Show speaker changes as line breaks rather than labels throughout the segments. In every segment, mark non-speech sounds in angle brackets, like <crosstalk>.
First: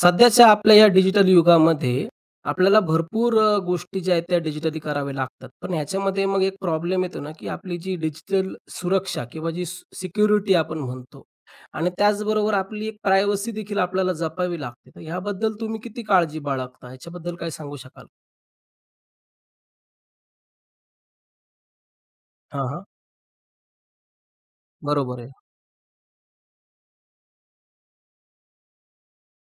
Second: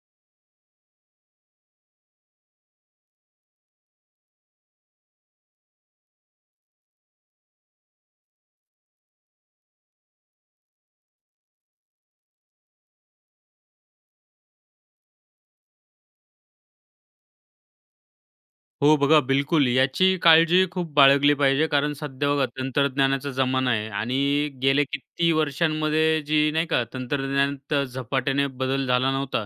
सध्याच्या आपल्या या डिजिटल युगामध्ये आपल्याला भरपूर गोष्टी ज्या आहेत त्या डिजिटली कराव्या लागतात. पण ह्याच्यामध्ये मग एक प्रॉब्लेम येतो ना, की आपली जी डिजिटल सुरक्षा किंवा जी सिक्युरिटी आपण म्हणतो आणि त्याचबरोबर आपली एक प्रायव्हसी देखील आपल्याला जपावी लागते. तर ह्याबद्दल तुम्ही किती काळजी बाळगता? ह्याच्याबद्दल काय सांगू शकाल?
हो बघा, बिलकुल. याची काळजी खूप बाळगली पाहिजे कारण सध्या बघा
हां, हां.
तंत्रज्ञानाचा जमाना आहे आणि गेले
बरोबर आहे.
किती वर्षांमध्ये जी नाही का तंत्रज्ञानात झपाट्याने बदल झाला नव्हता,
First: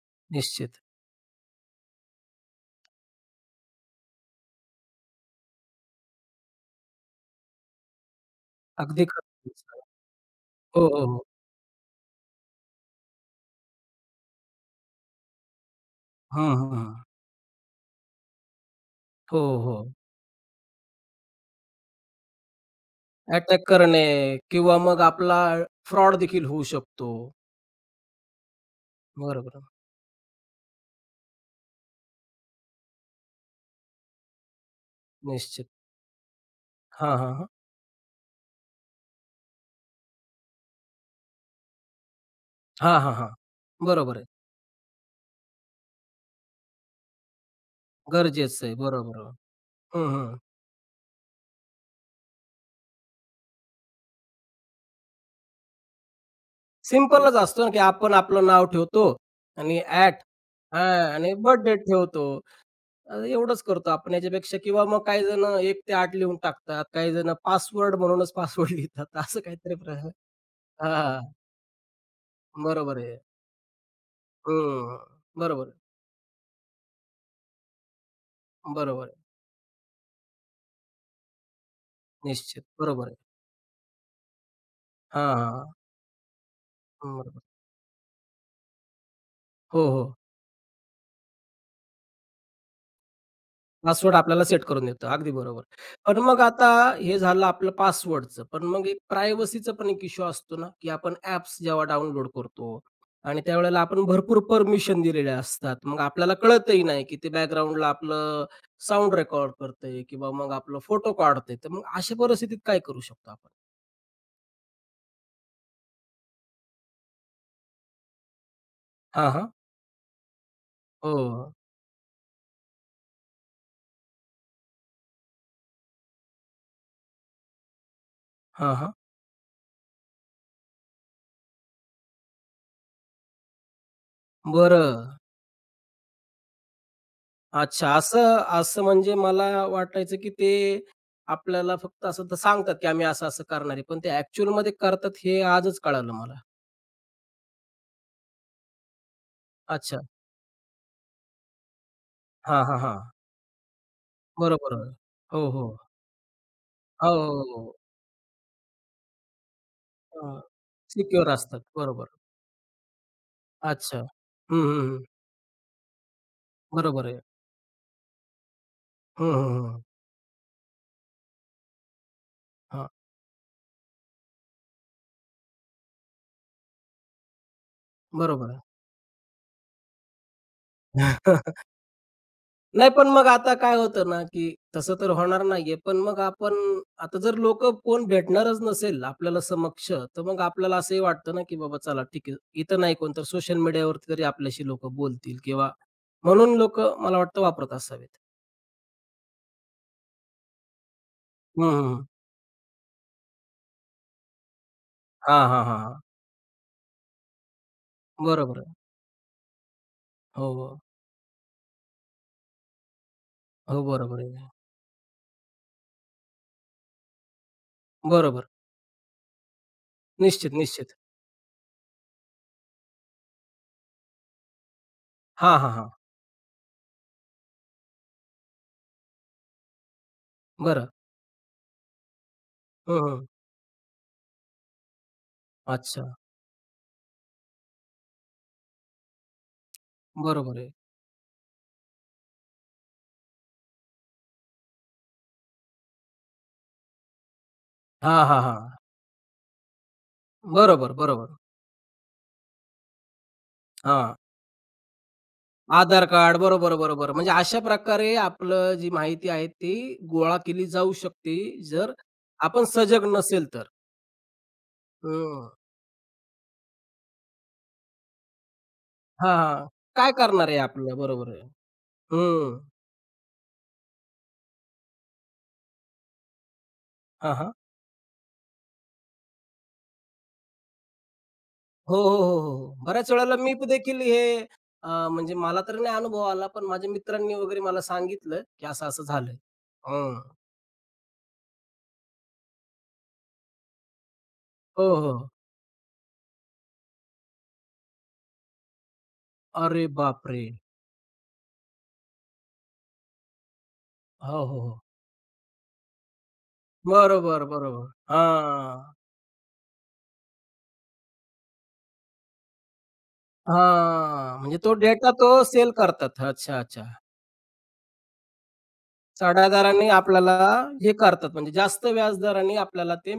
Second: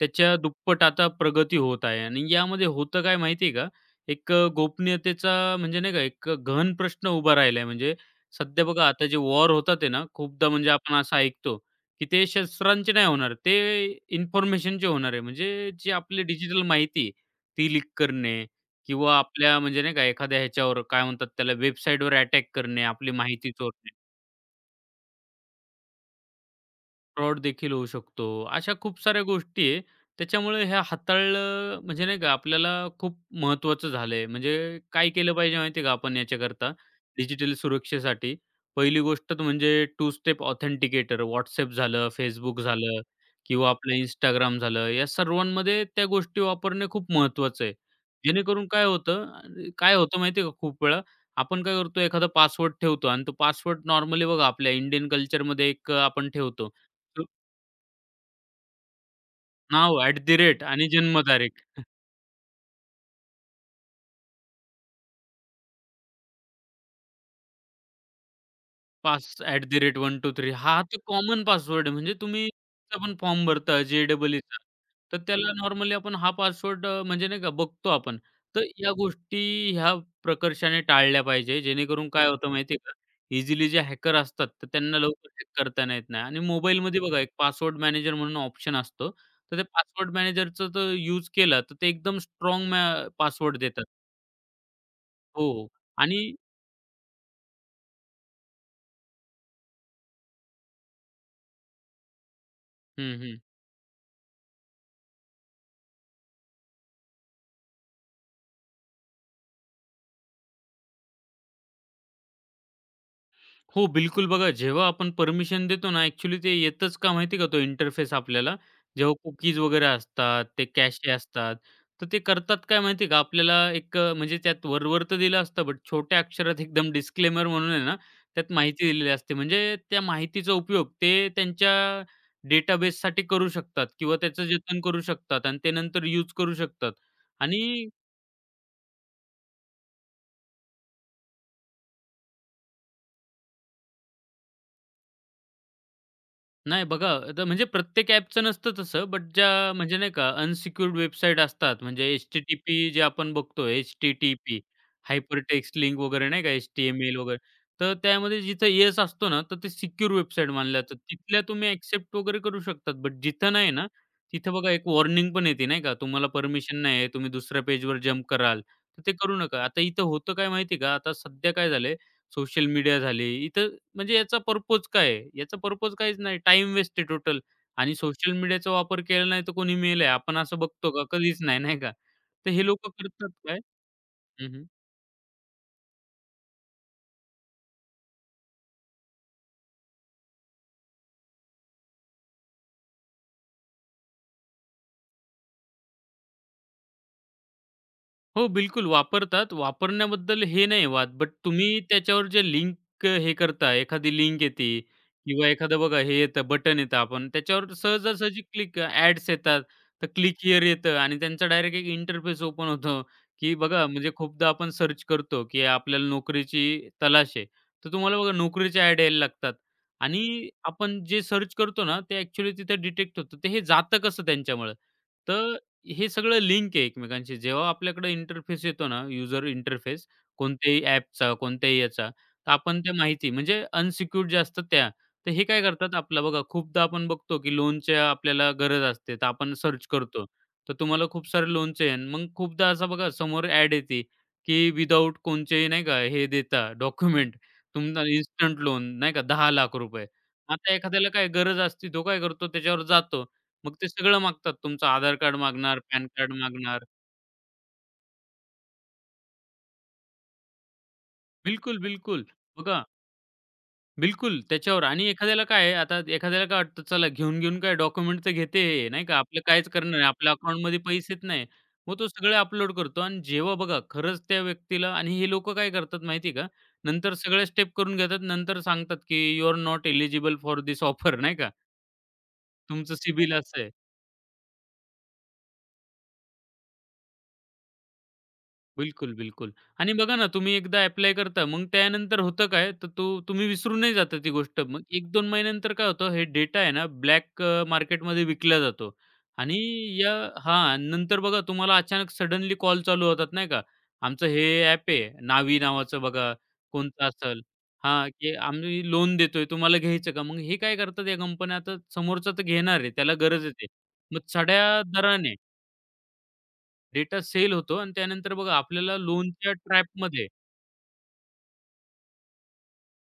त्याच्या
निश्चित.
दुप्पट आता प्रगती होत आहे आणि यामध्ये होतं काय माहिती आहे का? एक गोपनीयतेचा म्हणजे नाही का एक गहन प्रश्न उभा राहिला म्हणजे सध्या बघा
अगदी
आता जे
खरं
वॉर होतात
आहे.
आहे ना, खूपदा म्हणजे
हो,
आपण
हो,
असं
हो.
ऐकतो, की ते शस्त्रांचे नाही होणार, ते इन्फॉर्मेशनचे होणार आहे. म्हणजे जी आपली
हं,
डिजिटल
हं, हं.
माहिती ती लीक करणे किंवा
हो,
आपल्या
हो.
म्हणजे नाही का एखाद्या ह्याच्यावर काय म्हणतात त्याला वेबसाईटवर अटॅक करणे, आपली माहिती
अटॅक
चोरणे.
करणे किंवा मग आपला फ्रॉड देखील होऊ शकतो.
फ्रॉड देखील होऊ शकतो. अशा खूप साऱ्या
बरोबर.
गोष्टी आहे. त्याच्यामुळे हे हाताळलं म्हणजे नाही का आपल्याला खूप महत्त्वाचं झालंय. म्हणजे काय केलं पाहिजे
निश्चित.
माहिती आहे का आपण याच्याकरता
हां, हां, हां.
डिजिटल सुरक्षेसाठी? पहिली गोष्ट तर म्हणजे टू स्टेप ऑथेंटिकेटर WhatsApp झालं, Facebook
हां,
झालं
हां, हां.
किंवा आपलं
बरोबर आहे.
Instagram झालं. या सर्वांमध्ये त्या गोष्टी वापरणे खूप महत्त्वाचं आहे.
गरजेचं
जेणेकरून
आहे.
काय होतं
बरोबर.
अ, काय
हं,
होतं
हं.
माहिती का खूप वेळा आपण काय करतो एखादा पासवर्ड ठेवतो आणि तो पासवर्ड नॉर्मली बघा आपल्या इंडियन कल्चरमध्ये एक आपण ठेवतो.
सिंपलच असतो ना, की आपण आपलं नाव ठेवतो आणि
नाव
ॲट
ॲट द रेट आणि
हां आणि
जन्मतारीख.
बर्थडे ठेवतो. एवढंच करतो आपण याच्यापेक्षा किंवा मग काही जण 1 ते 8 लिहून टाकतात. काही जण पासवर्ड म्हणूनच पासवर्ड <laughs> लिहितात.
पास
असं
ॲट द
काहीतरी
रेट 1,
प्र
2, 3 हा तर
हां,
कॉमन पासवर्ड आहे. म्हणजे तुम्ही
बरोबर
पण
आहे.
फॉर्म भरता जे ई ई
हं.
तर त्याला
बरोबर आहे.
नॉर्मली आपण हा पासवर्ड म्हणजे नाही का बघतो आपण. तर या
बरोबर आहे.
गोष्टी ह्या प्रकर्षाने टाळल्या पाहिजे. जेणेकरून काय होतं
निश्चित.
माहिती आहे का?
बरोबर आहे.
इझिली जे हॅकर असतात तर त्यांना लवकर
हां,
हॅक
हां.
करताना येत नाही आणि मोबाईलमध्ये बघा एक
बरोबर.
पासवर्ड मॅनेजर म्हणून ऑप्शन असतो. तर ते
हो,
पासवर्ड
हो.
मॅनेजरचा जर यूज केला तर ते एकदम स्ट्रॉंग पासवर्ड देतात.
पासवर्ड आपल्याला सेट करून देतं. अगदी
हो,
बरोबर.
हो.
पण
आणि
मग आता हे झालं आपलं पासवर्डचं. पण मग एक प्रायव्हसीचा पण एक इश्यू असतो ना, की आपण ॲप्स जेव्हा डाउनलोड करतो
हं,
आणि
हं.
त्यावेळेला आपण भरपूर परमिशन दिलेल्या असतात. मग आपल्याला कळतही नाही, की ते बॅकग्राऊंडला आपलं साउंड रेकॉर्ड करतंय किंवा मग आपला फोटो काढतंय. तर मग अशा परिस्थितीत काय करू शकतो आपण?
हो, बिलकुल. बघा, जेव्हा आपण परमिशन देतो ना, ॲक्चुअली ते येतच का माहिती का, तो इंटरफेस आपल्याला. जेव्हा
हां, हां.
कुकीज वगैरे असतात, ते कॅशे
हो.
असतात, तर ते करतात काय माहिती आहे का, आपल्याला एक म्हणजे त्यात वरवर तर दिलं असतं, बट छोट्या अक्षरात एकदम डिस्क्लेमर म्हणून आहे ना, त्यात
हां,
माहिती
हां.
दिलेली असते. म्हणजे त्या माहितीचा उपयोग ते त्यांच्या डेटाबेससाठी करू शकतात किंवा त्याचं जतन
बरं.
करू शकतात आणि ते नंतर यूज करू शकतात. आणि
अच्छा. असं असं म्हणजे मला वाटायचं, की ते आपल्याला फक्त असं तर सांगतात, की आम्ही असं-असं करणार आहे. पण ते ॲक्चुअलमध्ये करतात हे आजच कळालं मला.
नाही बघा, आता म्हणजे प्रत्येक ॲपचं नसतं तसं, बट ज्या म्हणजे
अच्छा.
नाही का अनसिक्युअर्ड वेबसाईट असतात, म्हणजे
हां, हां,
एच-टी-टी-पी जे
हां.
आपण बघतो, एच-टी-टी-पी
बरोबर. हो, हो.
हायपरटेक्स्ट लिंक वगैरे नाही का,
हो,
एच-टी-एम-एल वगैरे.
हो.
तर त्यामध्ये जिथं येस असतो ना, तर ते सिक्युअर वेबसाईट मानल्या जातात.
सिक्युअर
तिथल्या
असतात.
तुम्ही
बरोबर.
एक्सेप्ट वगैरे करू शकतात. बट जिथं नाही ना,
अच्छा.
तिथं
हं,
बघा एक
हं, हं.
वॉर्निंग पण येते नाही का, तुम्हाला परमिशन नाही
बरोबर
आहे,
आहे.
तुम्ही दुसऱ्या पेजवर जंप कराल, तर ते
हं,
करू नका.
हं, हं.
आता इथं होतं काय माहिती का, आता सध्या काय झालंय, सोशल
हां.
मीडिया झाली, इथं म्हणजे याचा पर्पोज काय आहे? याचा पर्पोज काहीच नाही. टाइम वेस्ट आहे टोटल आणि सोशल
बरोबर आहे.
मीडियाचा वापर केला नाही तर कोणी मेलं आहे. आपण असं बघतो का? कधीच
<laughs>
नाही, नाही का? तर हे
नाही,
लोकं
पण मग
करतात
आता
काय.
काय होतं ना,
हं,
की
हं.
तसं तर होणार नाहीये. पण मग आपण आता जर लोकं कोण भेटणारच नसेल आपल्याला समक्ष, तर मग आपल्याला असंही वाटतं ना, की बाबा चला ठीक आहे. इथं नाही कोण तर सोशल मीडियावरती तरी आपल्याशी लोकं बोलतील किंवा म्हणून लोकं मला वाटतं वापरत असावेत.
हो, बिलकुल वापरतात. वापरण्याबद्दल हे नाही वाद, बट
हं,
तुम्ही
हं, हं.
त्याच्यावर जे लिंक हे करता, एखादी लिंक येते
हां,
किंवा
हां,
एखादं
हां,
बघा हे येतं, बटन येतं आपण त्याच्यावर सहजासहजी
बरोबर आहे.
क्लिक ॲड्स येतात. तर क्लिक
हो,
हिअर
हो.
येतं आणि त्यांचा डायरेक्ट एक इंटरफेस ओपन होतो, की
हो,
बघा म्हणजे
बरोबर आहे.
खूपदा आपण सर्च करतो, की आपल्याला नोकरीची तलाश आहे. तर तुम्हाला बघा
बरोबर.
नोकरीच्या ॲड यायला लागतात आणि
निश्चित, निश्चित.
आपण जे सर्च करतो ना, ते ॲक्चुअली तिथे डिटेक्ट होतं. तर हे जातं कसं त्यांच्यामुळं? तर
हां, हां, हां.
हे सगळं लिंक आहे एकमेकांशी. जेव्हा आपल्याकडे इंटरफेस येतो ना, यूजर इंटरफेस कोणत्याही
बरं.
ॲपचा, कोणत्याही याचा, तर आपण त्या
हं, हं.
माहिती म्हणजे अनसिक्युअर्ड ज्या असतात त्या. तर हे काय करतात
अच्छा.
आपलं बघा खूपदा आपण बघतो, की लोनच्या आपल्याला गरज असते, तर आपण सर्च करतो.
बरोबर आहे.
तर तुम्हाला खूप सारे लोनचे आहे. मग खूपदा असं बघा समोर ॲड येते, की विदाऊट कोणचेही नाही का हे देता डॉक्युमेंट तुम्हाला
हां, हां,
इन्स्टंट
हां.
लोन नाही का ₹10,00,000. आता
बरोबर,
एखाद्याला काय
बरोबर.
गरज असते, तो काय करतो त्याच्यावर जातो मग ते
हां.
सगळं मागतात. तुमचं आधार कार्ड मागणार,
आधार
पॅन कार्ड
कार्ड. बरोबर,
मागणार.
बरोबर. म्हणजे अशा प्रकारे आपलं जी माहिती आहे ती गोळा केली जाऊ शकते,
बिलकुल,
जर
बिलकुल.
आपण
बघा
सजग नसेल तर.
बिलकुल त्याच्यावर आणि एखाद्याला
हं.
काय आहे, आता एखाद्याला काय वाटतं, चला घेऊन-घेऊन काय डॉक्युमेंट तर घेते हे, नाही का?
हां,
आपलं
हां.
कायच करणार आहे.
काय
आपल्या
करणार आहे
अकाउंटमध्ये
आपलं?
पैसेच
बरोबर आहे.
नाही. मग तो सगळे
हं.
अपलोड करतो आणि जेव्हा बघा खरंच त्या व्यक्तीला आणि हे लोकं काय करतात माहिती आहे का? नंतर
हां,
सगळ्या
हां.
स्टेप करून घेतात. नंतर सांगतात, की "you are not eligible for this offer" नाही का?
हो, हो, हो, हो, हो.
तुमचं
बऱ्याच
सिबिल
वेळेला मी
असं
पण
आहे.
देखील हे म्हणजे मला तर नाही अनुभव आला, पण माझ्या मित्रांनी वगैरे मला सांगितलं, की असं-असं
बिलकुल,
झालंय.
बिलकुल. आणि बघा
हं.
ना, तुम्ही एकदा ॲप्लाय करता, मग त्यानंतर होतं काय, तर तो तुम्ही विसरूनही जाता ती गोष्ट. मग
हो, हो.
1-2 महिन्यानंतर काय होतं, हे डेटा आहे ना, ब्लॅक मार्केटमध्ये विकला जातो. आणि
अरे
या
बापरे!
हां, नंतर बघा तुम्हाला अचानक सडनली कॉल चालू होतात, नाही का. आमचं
हो,
हे
हो, हो.
ॲप आहे, नावी नावाचं बघा, कोणतं असेल
बरोबर, बरोबर.
हां, की
हां.
आम्ही लोन देतोय, तुम्हाला घ्यायचं का? मग हे काय करतात या कंपन्या, आता समोरचा तर घेणार आहे, त्याला गरजच आहे. मग
हां, म्हणजे तो
चढ्या
डेटा तो
दराने
सेल करतात. अच्छा, अच्छा.
डेटा सेल होतो आणि त्यानंतर बघा आपल्याला
चढ्या
लोनच्या
दराने
ट्रॅपमध्ये.
आपल्याला हे करतात म्हणजे जास्त व्याजदराने आपल्याला ते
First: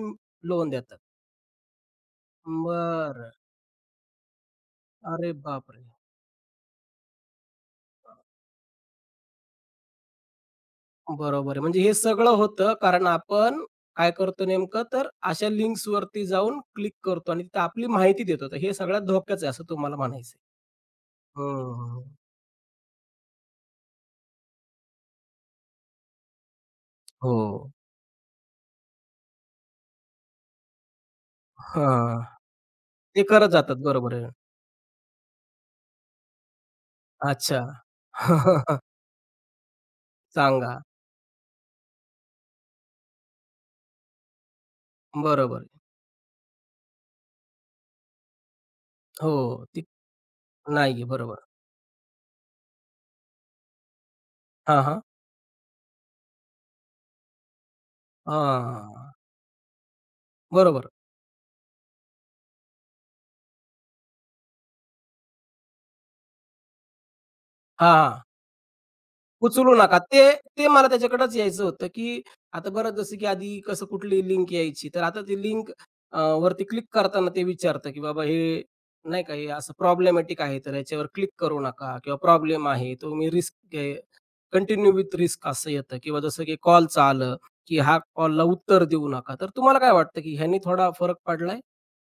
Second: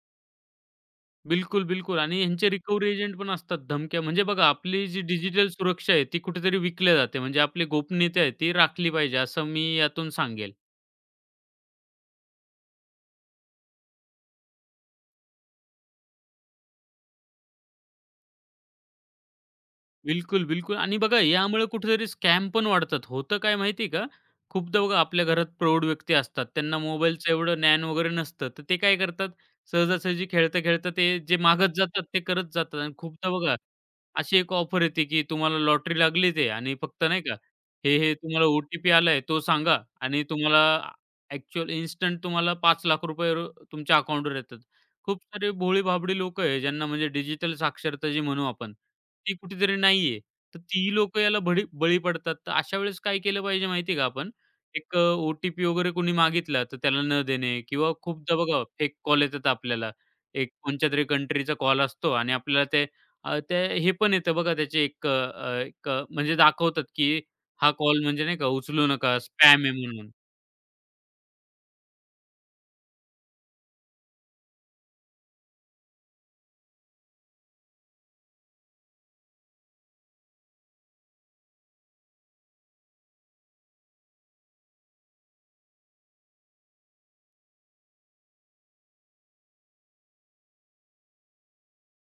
लोन देतात.
बिलकुल, बिलकुल आणि ह्यांचे रिकव्हरी एजंट पण
बरं.
असतात धमक्या. म्हणजे बघा आपली जी
अरे
डिजिटल
बापरे!
सुरक्षा आहे ती कुठेतरी विकल्या जाते. म्हणजे आपली गोपनीयता आहे ती राखली पाहिजे असं मी यातून सांगेल.
बरोबर आहे. म्हणजे हे सगळं होतं कारण आपण काय करतो नेमकं तर अशा लिंक्सवरती जाऊन क्लिक करतो आणि तिथं आपली माहिती देतो. तर हे सगळ्यात धोक्याचं आहे असं तुम्हाला म्हणायचं
बिलकुल, बिलकुल आणि बघा
आहे.
यामुळे
हं.
कुठेतरी स्कॅम पण वाढतात. होतं काय माहिती का? खूपदा बघा आपल्या घरात प्रौढ व्यक्ती असतात. त्यांना मोबाईलचं एवढं
हो.
ज्ञान वगैरे नसतं. तर ते काय करतात, सहजासहजी खेळता-खेळता ते जे मागत जातात
हां.
ते करत जातात आणि
ते
खूपदा
करत
बघा
जातात. बरोबर आहे.
अशी एक ऑफर येते, की तुम्हाला लॉटरी लागली ते आणि फक्त नाही का,
अच्छा.
हे तुम्हाला ओ
<laughs>
आलाय तो सांगा आणि तुम्हाला
सांगा.
ॲक्चुअल इन्स्टंट तुम्हाला ₹5,00,000 तुमच्या अकाउंटवर येतात. खूप सारे
बरोबर आहे.
भोळी-भाबडी लोकं आहे ज्यांना म्हणजे डिजिटल साक्षरता जी म्हणू आपण,
हो.
ती कुठेतरी
ती
नाहीये. तर ती
नाहीये.
लोक याला
बरोबर.
बळी बळी पडतात. तर अशा वेळेस काय केलं पाहिजे माहिती का आपण?
हां,
एक
हां.
ओ-टी-पी वगैरे कोणी मागितला तर त्याला न देणे किंवा खूपदा बघा फेक
हां.
कॉल येतात आपल्याला. एक
बरोबर.
कोणच्यातरी कंट्रीचा कॉल असतो आणि आपल्याला ते ते हे पण येतं बघा त्याचे एक म्हणजे दाखवतात की हा
हां,
कॉल
हां.
म्हणजे नाही का उचलू नका, स्पॅम आहे
उचलू नका.
म्हणून.
ते ते मला त्याच्याकडंच यायचं होतं, की आता बरं जसं की आधी कसं कुठली लिंक यायची, तर आता ती लिंक वरती क्लिक करताना ते विचारतं, की बाबा हे नाही का हे असं प्रॉब्लेमॅटिक आहे, तर याच्यावर क्लिक करू नका किंवा प्रॉब्लेम आहे, तो मी रिस्क आहे, कंटिन्यू विथ रिस्क असं येतं किंवा जसं की कॉलचं आलं, की हा कॉलला उत्तर देऊ नका. तर तुम्हाला काय वाटतं, की ह्यानी थोडा फरक पडलाय?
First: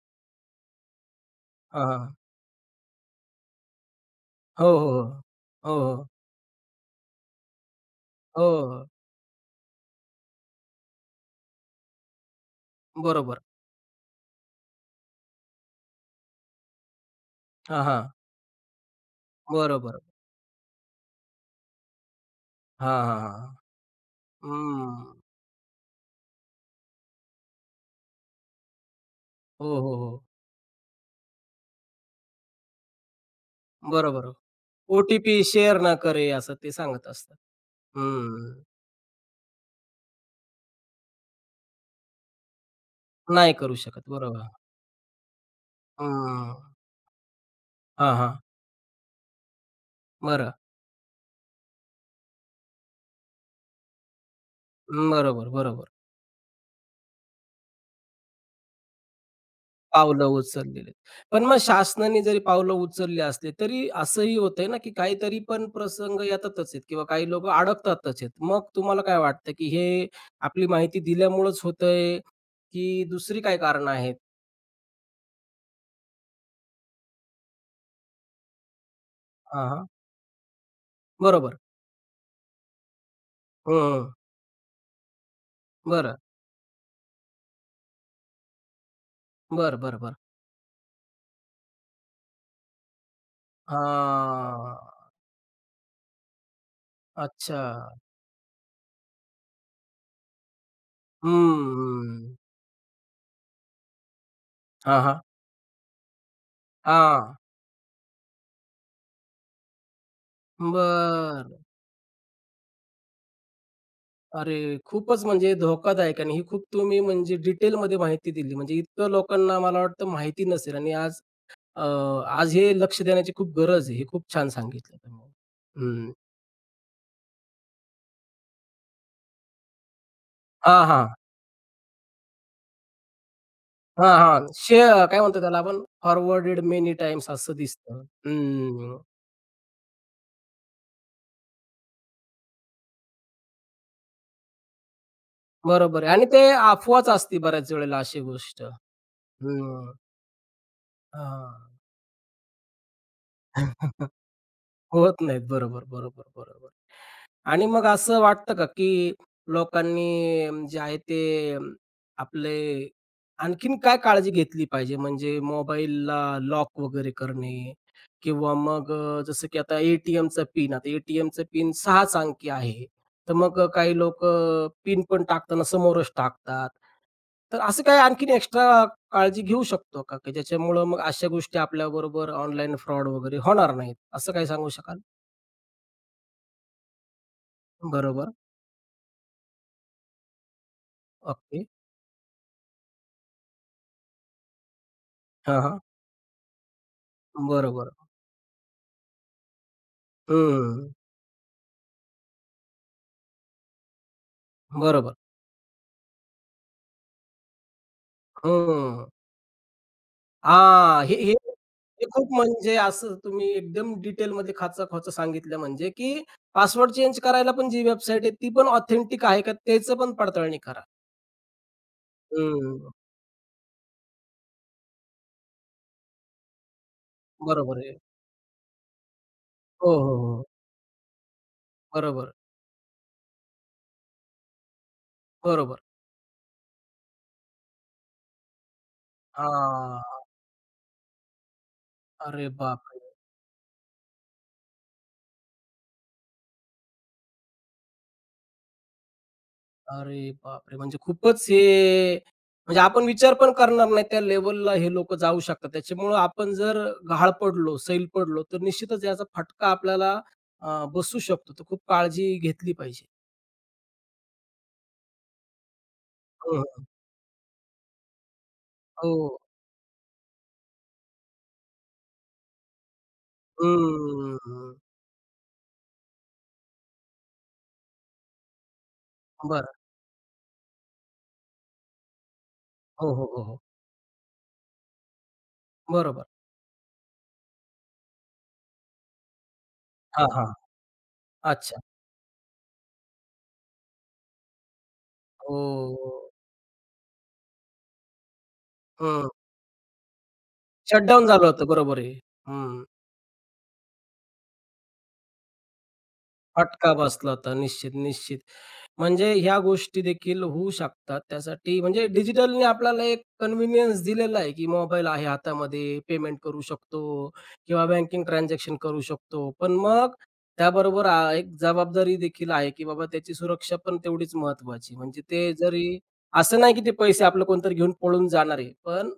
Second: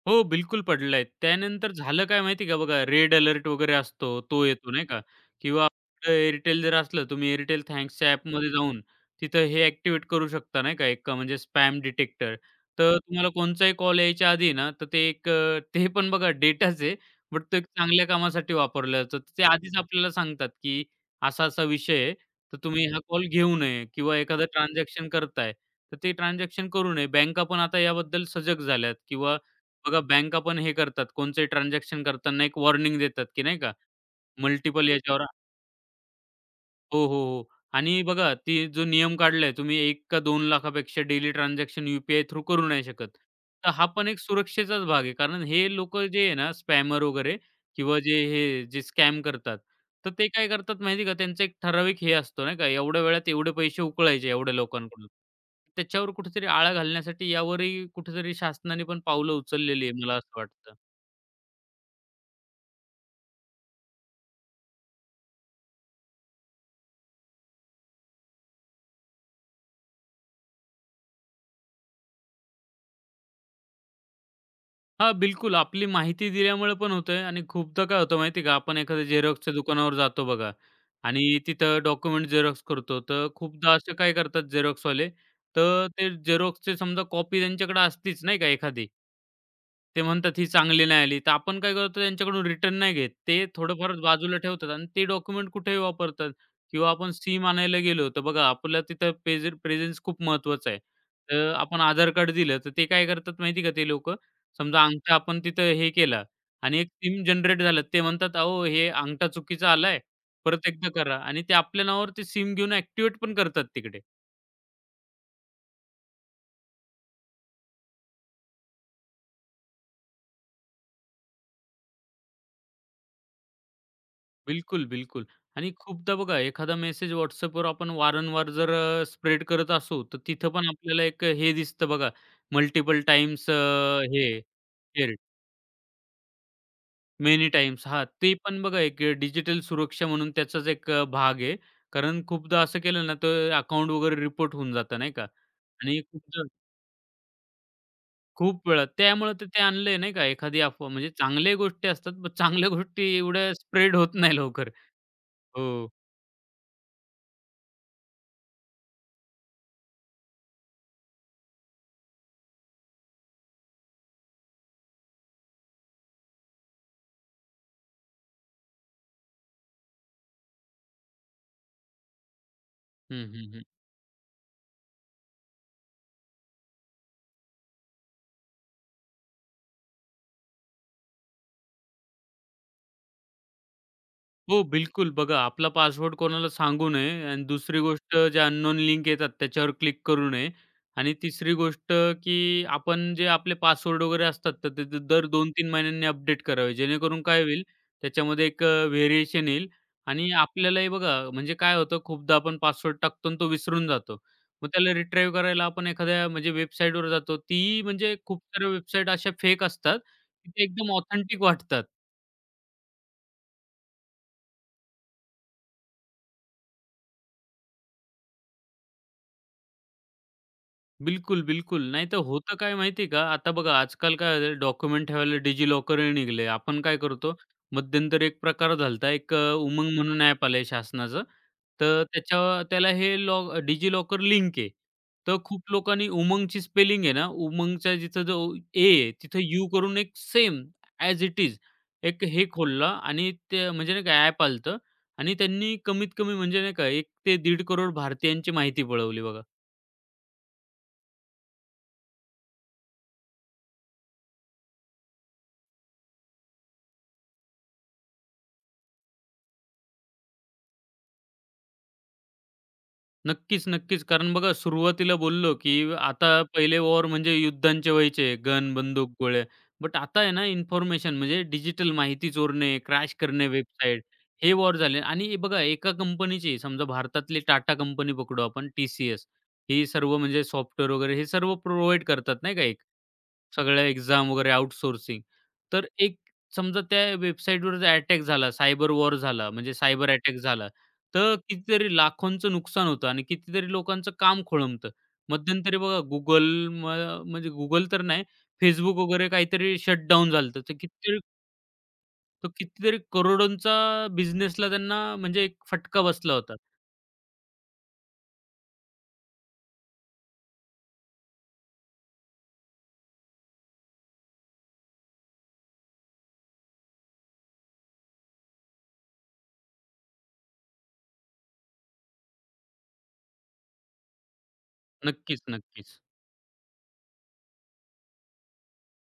हो, बिलकुल पडलाय. त्यानंतर
हां,
झालं
हां.
काय माहिती आहे का बघा, रेड अलर्ट वगैरे असतो, तो
हो,
येतो नाही
हो,
का
हो.
किंवा
हो, हो.
आपलं एअरटेल जर असलं, तुम्ही एअरटेल थँक्सच्या
हो,
ॲपमध्ये जाऊन
हो.
तिथं हे ॲक्टिव्हेट करू शकता नाही का, एक म्हणजे स्पॅम डिटेक्टर. तर तुम्हाला
बरोबर.
कोणचाही कॉल यायच्या आधी ना, तर ते एक ते पण बघा डेटाच आहे, बट तो एक
हां, हां.
चांगल्या कामासाठी वापरला जातो. ते आधीच
बरोबर.
आपल्याला सांगतात, की असा-असा विषय आहे, तर तुम्ही हा
हां, हां,
कॉल
हां.
घेऊ नये किंवा एखादं ट्रान्झॅक्शन
हं.
करताय, तर ते ट्रान्झॅक्शन करू नये. बँका पण आता याबद्दल सजग झाल्यात किंवा
हो, हो,
बघा
हो.
बँका पण हे करतात, कोणचंही ट्रान्झॅक्शन करताना एक वॉर्निंग देतात, की नाही का
बरोबर.
मल्टिपल याच्यावर.
ओ-टी-पी शेअर ना करे असं ते
हो,
सांगत
हो,
असतात.
हो. आणि बघा
हं.
ती जो नियम काढलाय तुम्ही एक का 2 लाखापेक्षा daily transaction U P through करू नाही शकत.
नाही
तर
करू
हा
शकत.
पण एक
बरोबर.
सुरक्षेचाच भाग आहे. कारण हे लोकं जे आहे ना
हं.
स्पॅमर वगैरे किंवा
हां,
जे
हां.
हे जे स्कॅम करतात, तर ते काय
बरं.
करतात माहिती का? त्यांचा एक ठराविक हे असतो नाही का, एवढ्या वेळात एवढे पैसे उकळायचे एवढ्या लोकांकडून.
हम्म, बरोबर, बरोबर.
त्याच्यावर कुठेतरी आळा घालण्यासाठी यावरही कुठेतरी शासनाने पण पावलं उचललेली आहे, मला
पावलं
असं वाटतं.
उचललेली. पण मग शासनाने जरी पावलं उचलली असली, तरी असंही होतंय ना, की काहीतरी पण प्रसंग येतातच आहेत किंवा काही लोकं अडकतातच आहेत. मग तुम्हाला काय वाटतं, की हे आपली माहिती दिल्यामुळंच होतंय, की दुसरी काय कारणं आहेत?
हां, बिलकुल. आपली माहिती दिल्यामुळे पण होतंय आणि खूपदा काय होतं माहिती आहे का, आपण एखाद्या झेरॉक्सच्या
हां, हां.
दुकानावर जातो बघा आणि
बरोबर.
तिथं डॉक्युमेंट झेरॉक्स करतो. तर खूपदा असं
हं,
काय करतात झेरॉक्सवाले, तर ते
बरं.
झेरॉक्सचे समजा कॉपी त्यांच्याकडे असतीच नाही का एखादी.
बर बर
ते
बरं.
म्हणतात ही चांगली नाही आली. तर आपण काय करतो त्यांच्याकडून रिटर्न नाही घेत. ते थोडंफार बाजूला ठेवतात
हां.
आणि ते डॉक्युमेंट कुठेही वापरतात किंवा आपण सिम
अच्छा.
आणायला गेलो, तर बघा आपल्याला तिथं पेज प्रेझेन्स खूप महत्त्वाचा आहे. तर
हं,
आपण आधार कार्ड
हं.
दिलं, तर ते काय करतात माहिती का ते लोकं समजा
हां,
अंगठा
हां.
आपण तिथं हे केला आणि एक सीम
हां.
जनरेट झालं. ते म्हणतात, "अहो, हे अंगठा चुकीचा आलाय. परत एकदा करा." आणि
बरं.
ते आपल्या नावावर ते सीम घेऊन ॲक्टिव्हेट पण करतात तिकडे.
अरे, खूपच म्हणजे धोकादायक आणि ही खूप तुम्ही म्हणजे डिटेलमध्ये माहिती दिली. म्हणजे इतकं लोकांना मला वाटतं माहिती नसेल आणि आज अ, आज हे लक्ष देण्याची खूप गरज आहे. हे खूप छान
बिलकुल,
सांगितलं
बिलकुल.
तुम्ही.
आणि
हं.
खूपदा बघा एखादा मेसेज WhatsAppवर आपण वारंवार जर स्प्रेड करत असू, तर तिथं पण
हां,
आपल्याला
हां.
एक हे दिसतं बघा मल्टिपल टाइम्स
हां,
हे
हां. शेअर काय म्हणतो त्याला आपण फॉरवर्डेड मेनी टाईम्स
मेनी
असं
टाइम्स
दिसतं.
हां, ते पण बघा
हं.
एक डिजिटल सुरक्षा म्हणून त्याचाच एक भाग आहे. कारण खूपदा असं केलं ना, तर अकाउंट वगैरे रिपोर्ट होऊन जातं नाही का? आणि
बरोबर आहे आणि ते
खूपदा
अफवाच असते बऱ्याच वेळेला अशी गोष्ट.
खूप वेळा. त्यामुळे तर ते
हं.
आणलंय नाही का एखादी अफवा म्हणजे
हां.
चांगल्याही गोष्टी असतात, पण चांगल्या गोष्टी एवढ्या स्प्रेड
<laughs>
होत नाही लवकर.
होत नाहीत. बरोबर,
हो.
बरोबर, बरोबर. आणि मग असं वाटतं का, की लोकांनी जे आहे ते अं, आपले आणखीन काय काळजी घेतली पाहिजे? म्हणजे मोबाईलला लॉक वगैरे करणे किंवा मग जसं की आता ए-टी-एमचा पिन, आता ए पिन 6 अंकी आहे.
हं,
तर
हं,
मग
हं.
काही लोकं पिन पण टाकताना समोरच टाकतात. तर असं काही आणखीन एक्स्ट्रा काळजी घेऊ शकतो का? की ज्याच्यामुळं मग अशा गोष्टी आपल्याबरोबर ऑनलाईन फ्रॉड वगैरे होणार नाहीत, असं काही
हो,
सांगू शकाल?
बिलकुल. बघा आपला पासवर्ड कोणाला सांगू नये आणि दुसरी गोष्ट
बरोबर.
जे अननोन लिंक येतात त्याच्यावर क्लिक करू नये आणि तिसरी
ओके.
गोष्ट, की आपण जे आपले पासवर्ड वगैरे असतात, तर ते दर 2
हां,
तीन
हां.
महिन्यांनी अपडेट करावे. जेणेकरून काय होईल
बरोबर.
त्याच्यामध्ये एक व्हेरिएशन येईल आणि आपल्यालाही
हं.
बघा म्हणजे काय होतं खूपदा आपण पासवर्ड टाकतो आणि तो विसरून जातो. मग त्याला
बरोबर.
रिट्राईव्ह करायला आपण एखाद्या म्हणजे वेबसाईटवर जातो. ती म्हणजे खूप साऱ्या
हं.
वेबसाईट अशा फेक असतात, की ते एकदम
हां. हे हे
ऑथेंटिक वाटतात.
हे खूप म्हणजे असं तुम्ही एकदम डिटेलमध्ये खाचाखोचा सांगितलं म्हणजे, की पासवर्ड चेंज करायला पण जी वेबसाईट आहे, ती पण ऑथेंटिक आहे का त्याचं पण पडताळणी करा.
बिलकुल, बिलकुल. नाहीतर होतं काय
हं.
माहिती का? आता बघा आजकाल काय झालं डॉक्युमेंट ठेवायला डिजी लॉकरही निघले. आपण काय करतो
बरोबर आहे.
मध्यंतरी एक प्रकार झाला एक उमंग
हो, हो,
म्हणून
हो.
ॲप आलंय शासनाचं. तर
बरोबर.
त्याच्या त्याला हे लॉ डिजी लॉकर लिंक आहे. तर खूप
बरोबर.
लोकांनी उमंगची स्पेलिंग आहे ना, उमंगच्या जिथं जो ए आहे तिथं यू करून
हां.
एक सेम ॲज इट इज एक हे
अरे
खोलला
बापरे!
आणि ते म्हणजे नाही का ॲप आलं आणि त्यांनी कमीत कमी म्हणजे नाही का 1 ते 1.5 करोड भारतीयांची माहिती पळवली बघा.
अरे बापरे! म्हणजे खूपच हे म्हणजे आपण विचार पण करणार नाही त्या लेव्हलला हे लोकं जाऊ शकतात. त्याच्यामुळं आपण जर गहाळ पडलो, सैल पडलो, तर निश्चितच याचा फटका आपल्याला बसू शकतो. तर खूप काळजी घेतली पाहिजे.
नक्कीच, नक्कीच. कारण बघा सुरुवातीला बोललो, की आता
हं,
पहिले
हं.
वॉर म्हणजे युद्धांचे व्हायचे, गन, बंदूक,
हो.
गोळ्या. बट आता आहे ना इन्फॉर्मेशन म्हणजे डिजिटल माहिती चोरणे, क्रॅश करणे वेबसाईट, हे
हम्म.
वॉर झाले आणि हे बघा एका कंपनीची समजा भारतातली टाटा कंपनी पकडू आपण टी-सी-एस.
बरं.
ही सर्व म्हणजे सॉफ्टवेअर वगैरे हे सर्व प्रोव्हाईड करतात नाही का एक.
हो, हो, हो, हो.
सगळ्या एक्झाम वगैरे आउटसोर्सिंग. तर एक
बरोबर.
समजा त्या वेबसाईटवर जर अटॅक झाला, सायबर वॉर झाला, म्हणजे सायबर
हां,
अटॅक
हां.
झाला, तर
अच्छा.
कितीतरी लाखोंचं नुकसान होतं आणि कितीतरी लोकांचं काम खोळंबतं. मध्यंतरी
हो.
बघा गुगल म म्हणजे Google तर नाही, Facebook
हं.
वगैरे काहीतरी शटडाउन झालं होतं. तर कितीतरी
शटडाउन झालं होतं. बरोबर आहे.
तो
हं.
कितीतरी करोडोंचा बिझनेसला त्यांना म्हणजे एक फटका बसला होता.
फटका बसला होता. निश्चित, निश्चित. म्हणजे ह्या गोष्टी देखील होऊ शकतात. त्यासाठी म्हणजे डिजिटलने आपल्याला एक कन्व्हिनियन्स दिलेला आहे, की मोबाईल आहे हातामध्ये, पेमेंट करू शकतो किंवा बँकिंग ट्रान्झॅक्शन करू शकतो. पण मग त्याबरोबर एक जबाबदारी देखील आहे, की बाबा त्याची सुरक्षा पण तेवढीच महत्त्वाची. म्हणजे
नक्कीच,
ते
नक्कीच.
जरी असं नाही की ते पैसे आपलं कोणतरी घेऊन पळून जाणार आहे. पण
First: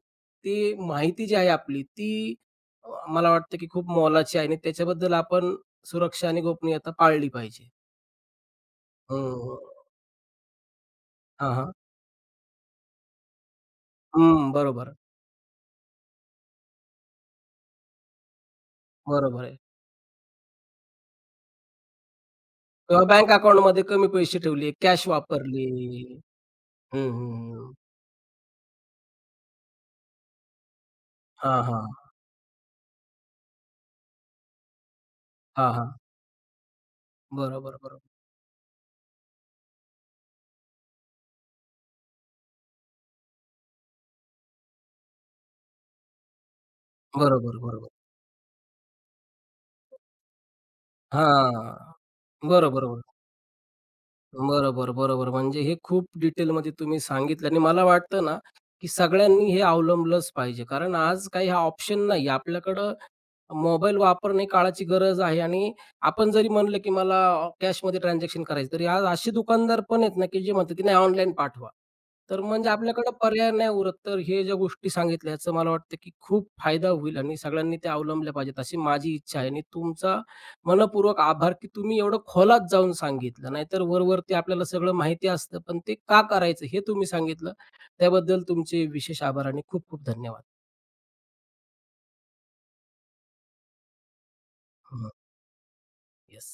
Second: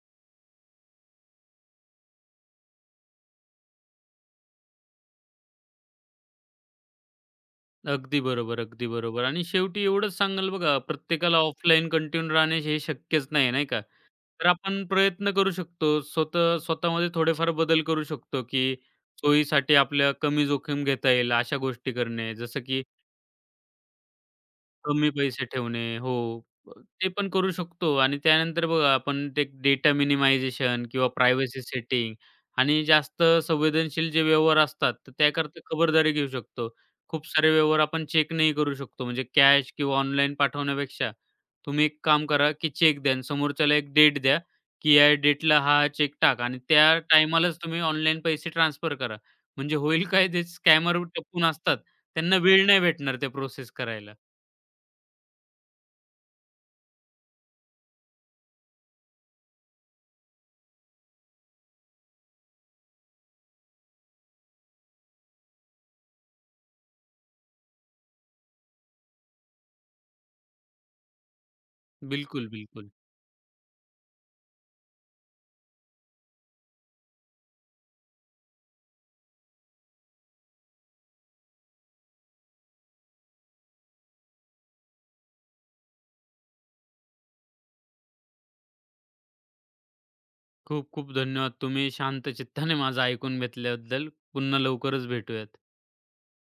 ती माहिती जी आहे आपली ती मला वाटतं की खूप मोलाची आहे आणि त्याच्याबद्दल आपण सुरक्षा आणि गोपनीयता पाळली पाहिजे.
अगदी बरोबर, अगदी बरोबर आणि
हं.
शेवटी एवढंच सांगाल बघा, प्रत्येकाला
हां, हां.
ऑफलाईन कंटिन्यू राहणे हे शक्यच नाही, नाही का? तर
हं,
आपण
बरोबर.
प्रयत्न करू शकतो. स्वतः स्वतःमध्ये थोडेफार बदल करू शकतो, की
बरोबर आहे.
सोयीसाठी आपल्या कमी जोखीम घेता येईल अशा गोष्टी करणे. जसं की
किंवा बँक अकाउंटमध्ये कमी पैसे ठेवले, कॅश
कमी पैसे
वापरली.
ठेवणे. हो. अ,
हं,
ते पण करू
हं, हं.
शकतो आणि त्यानंतर बघा आपण ते डेटा मिनिमायझेशन किंवा
हां,
प्रायव्हसी
हां.
सेटिंग आणि जास्त संवेदनशील जे व्यवहार असतात, तर त्याकरता
हां, हां.
खबरदारी घेऊ शकतो. खूप सारे
बरोबर,
व्यवहार
बरोबर.
आपण चेक नाही करू शकतो. म्हणजे कॅश किंवा ऑनलाईन पाठवण्यापेक्षा तुम्ही एक काम करा, की चेक द्या आणि समोरच्याला एक डेट द्या, की या डेटला हा चेक टाक आणि त्या
बरोबर,
टायमालाच तुम्ही
बरोबर.
ऑनलाईन पैसे ट्रान्सफर करा. म्हणजे होईल काय, ते स्कॅमर टपून असतात.
हां.
त्यांना वेळ
बरोबर,
नाही
बरोबर.
भेटणार ते प्रोसेस करायला.
बरोबर, बरोबर. म्हणजे हे खूप डिटेलमध्ये तुम्ही सांगितलं आणि मला वाटतं ना, की सगळ्यांनी हे अवलंबलंच पाहिजे. कारण आज काही हा ऑप्शन नाही आपल्याकडं मोबाईल वापरणे काळाची गरज आहे आणि आपण जरी म्हणलं, की मला कॅशमध्ये ट्रान्झॅक्शन करायचं, तरी आज असे दुकानदार पण आहेत ना, की जे म्हणतात, की नाही ऑनलाईन पाठवा. तर
बिलकुल,
म्हणजे
बिलकुल.
आपल्याकडे पर्याय नाही उरत. तर हे ज्या गोष्टी सांगितल्या, याचा मला वाटतं, की खूप फायदा होईल आणि सगळ्यांनी त्या अवलंबल्या पाहिजेत, अशी माझी इच्छा आहे. आणि तुमचा मनःपूर्वक आभार, की तुम्ही एवढं खोलात जाऊन सांगितलं. नाहीतर वरवरती आपल्याला सगळं माहिती असतं, पण ते का करायचं हे तुम्ही सांगितलं. त्याबद्दल तुमचे विशेष आभार आणि खूप खूप धन्यवाद.
खूप-खूप धन्यवाद. तुम्ही शांत चित्ताने माझं ऐकून घेतल्याबद्दल. पुन्हा लवकरच भेटूयात.
येस.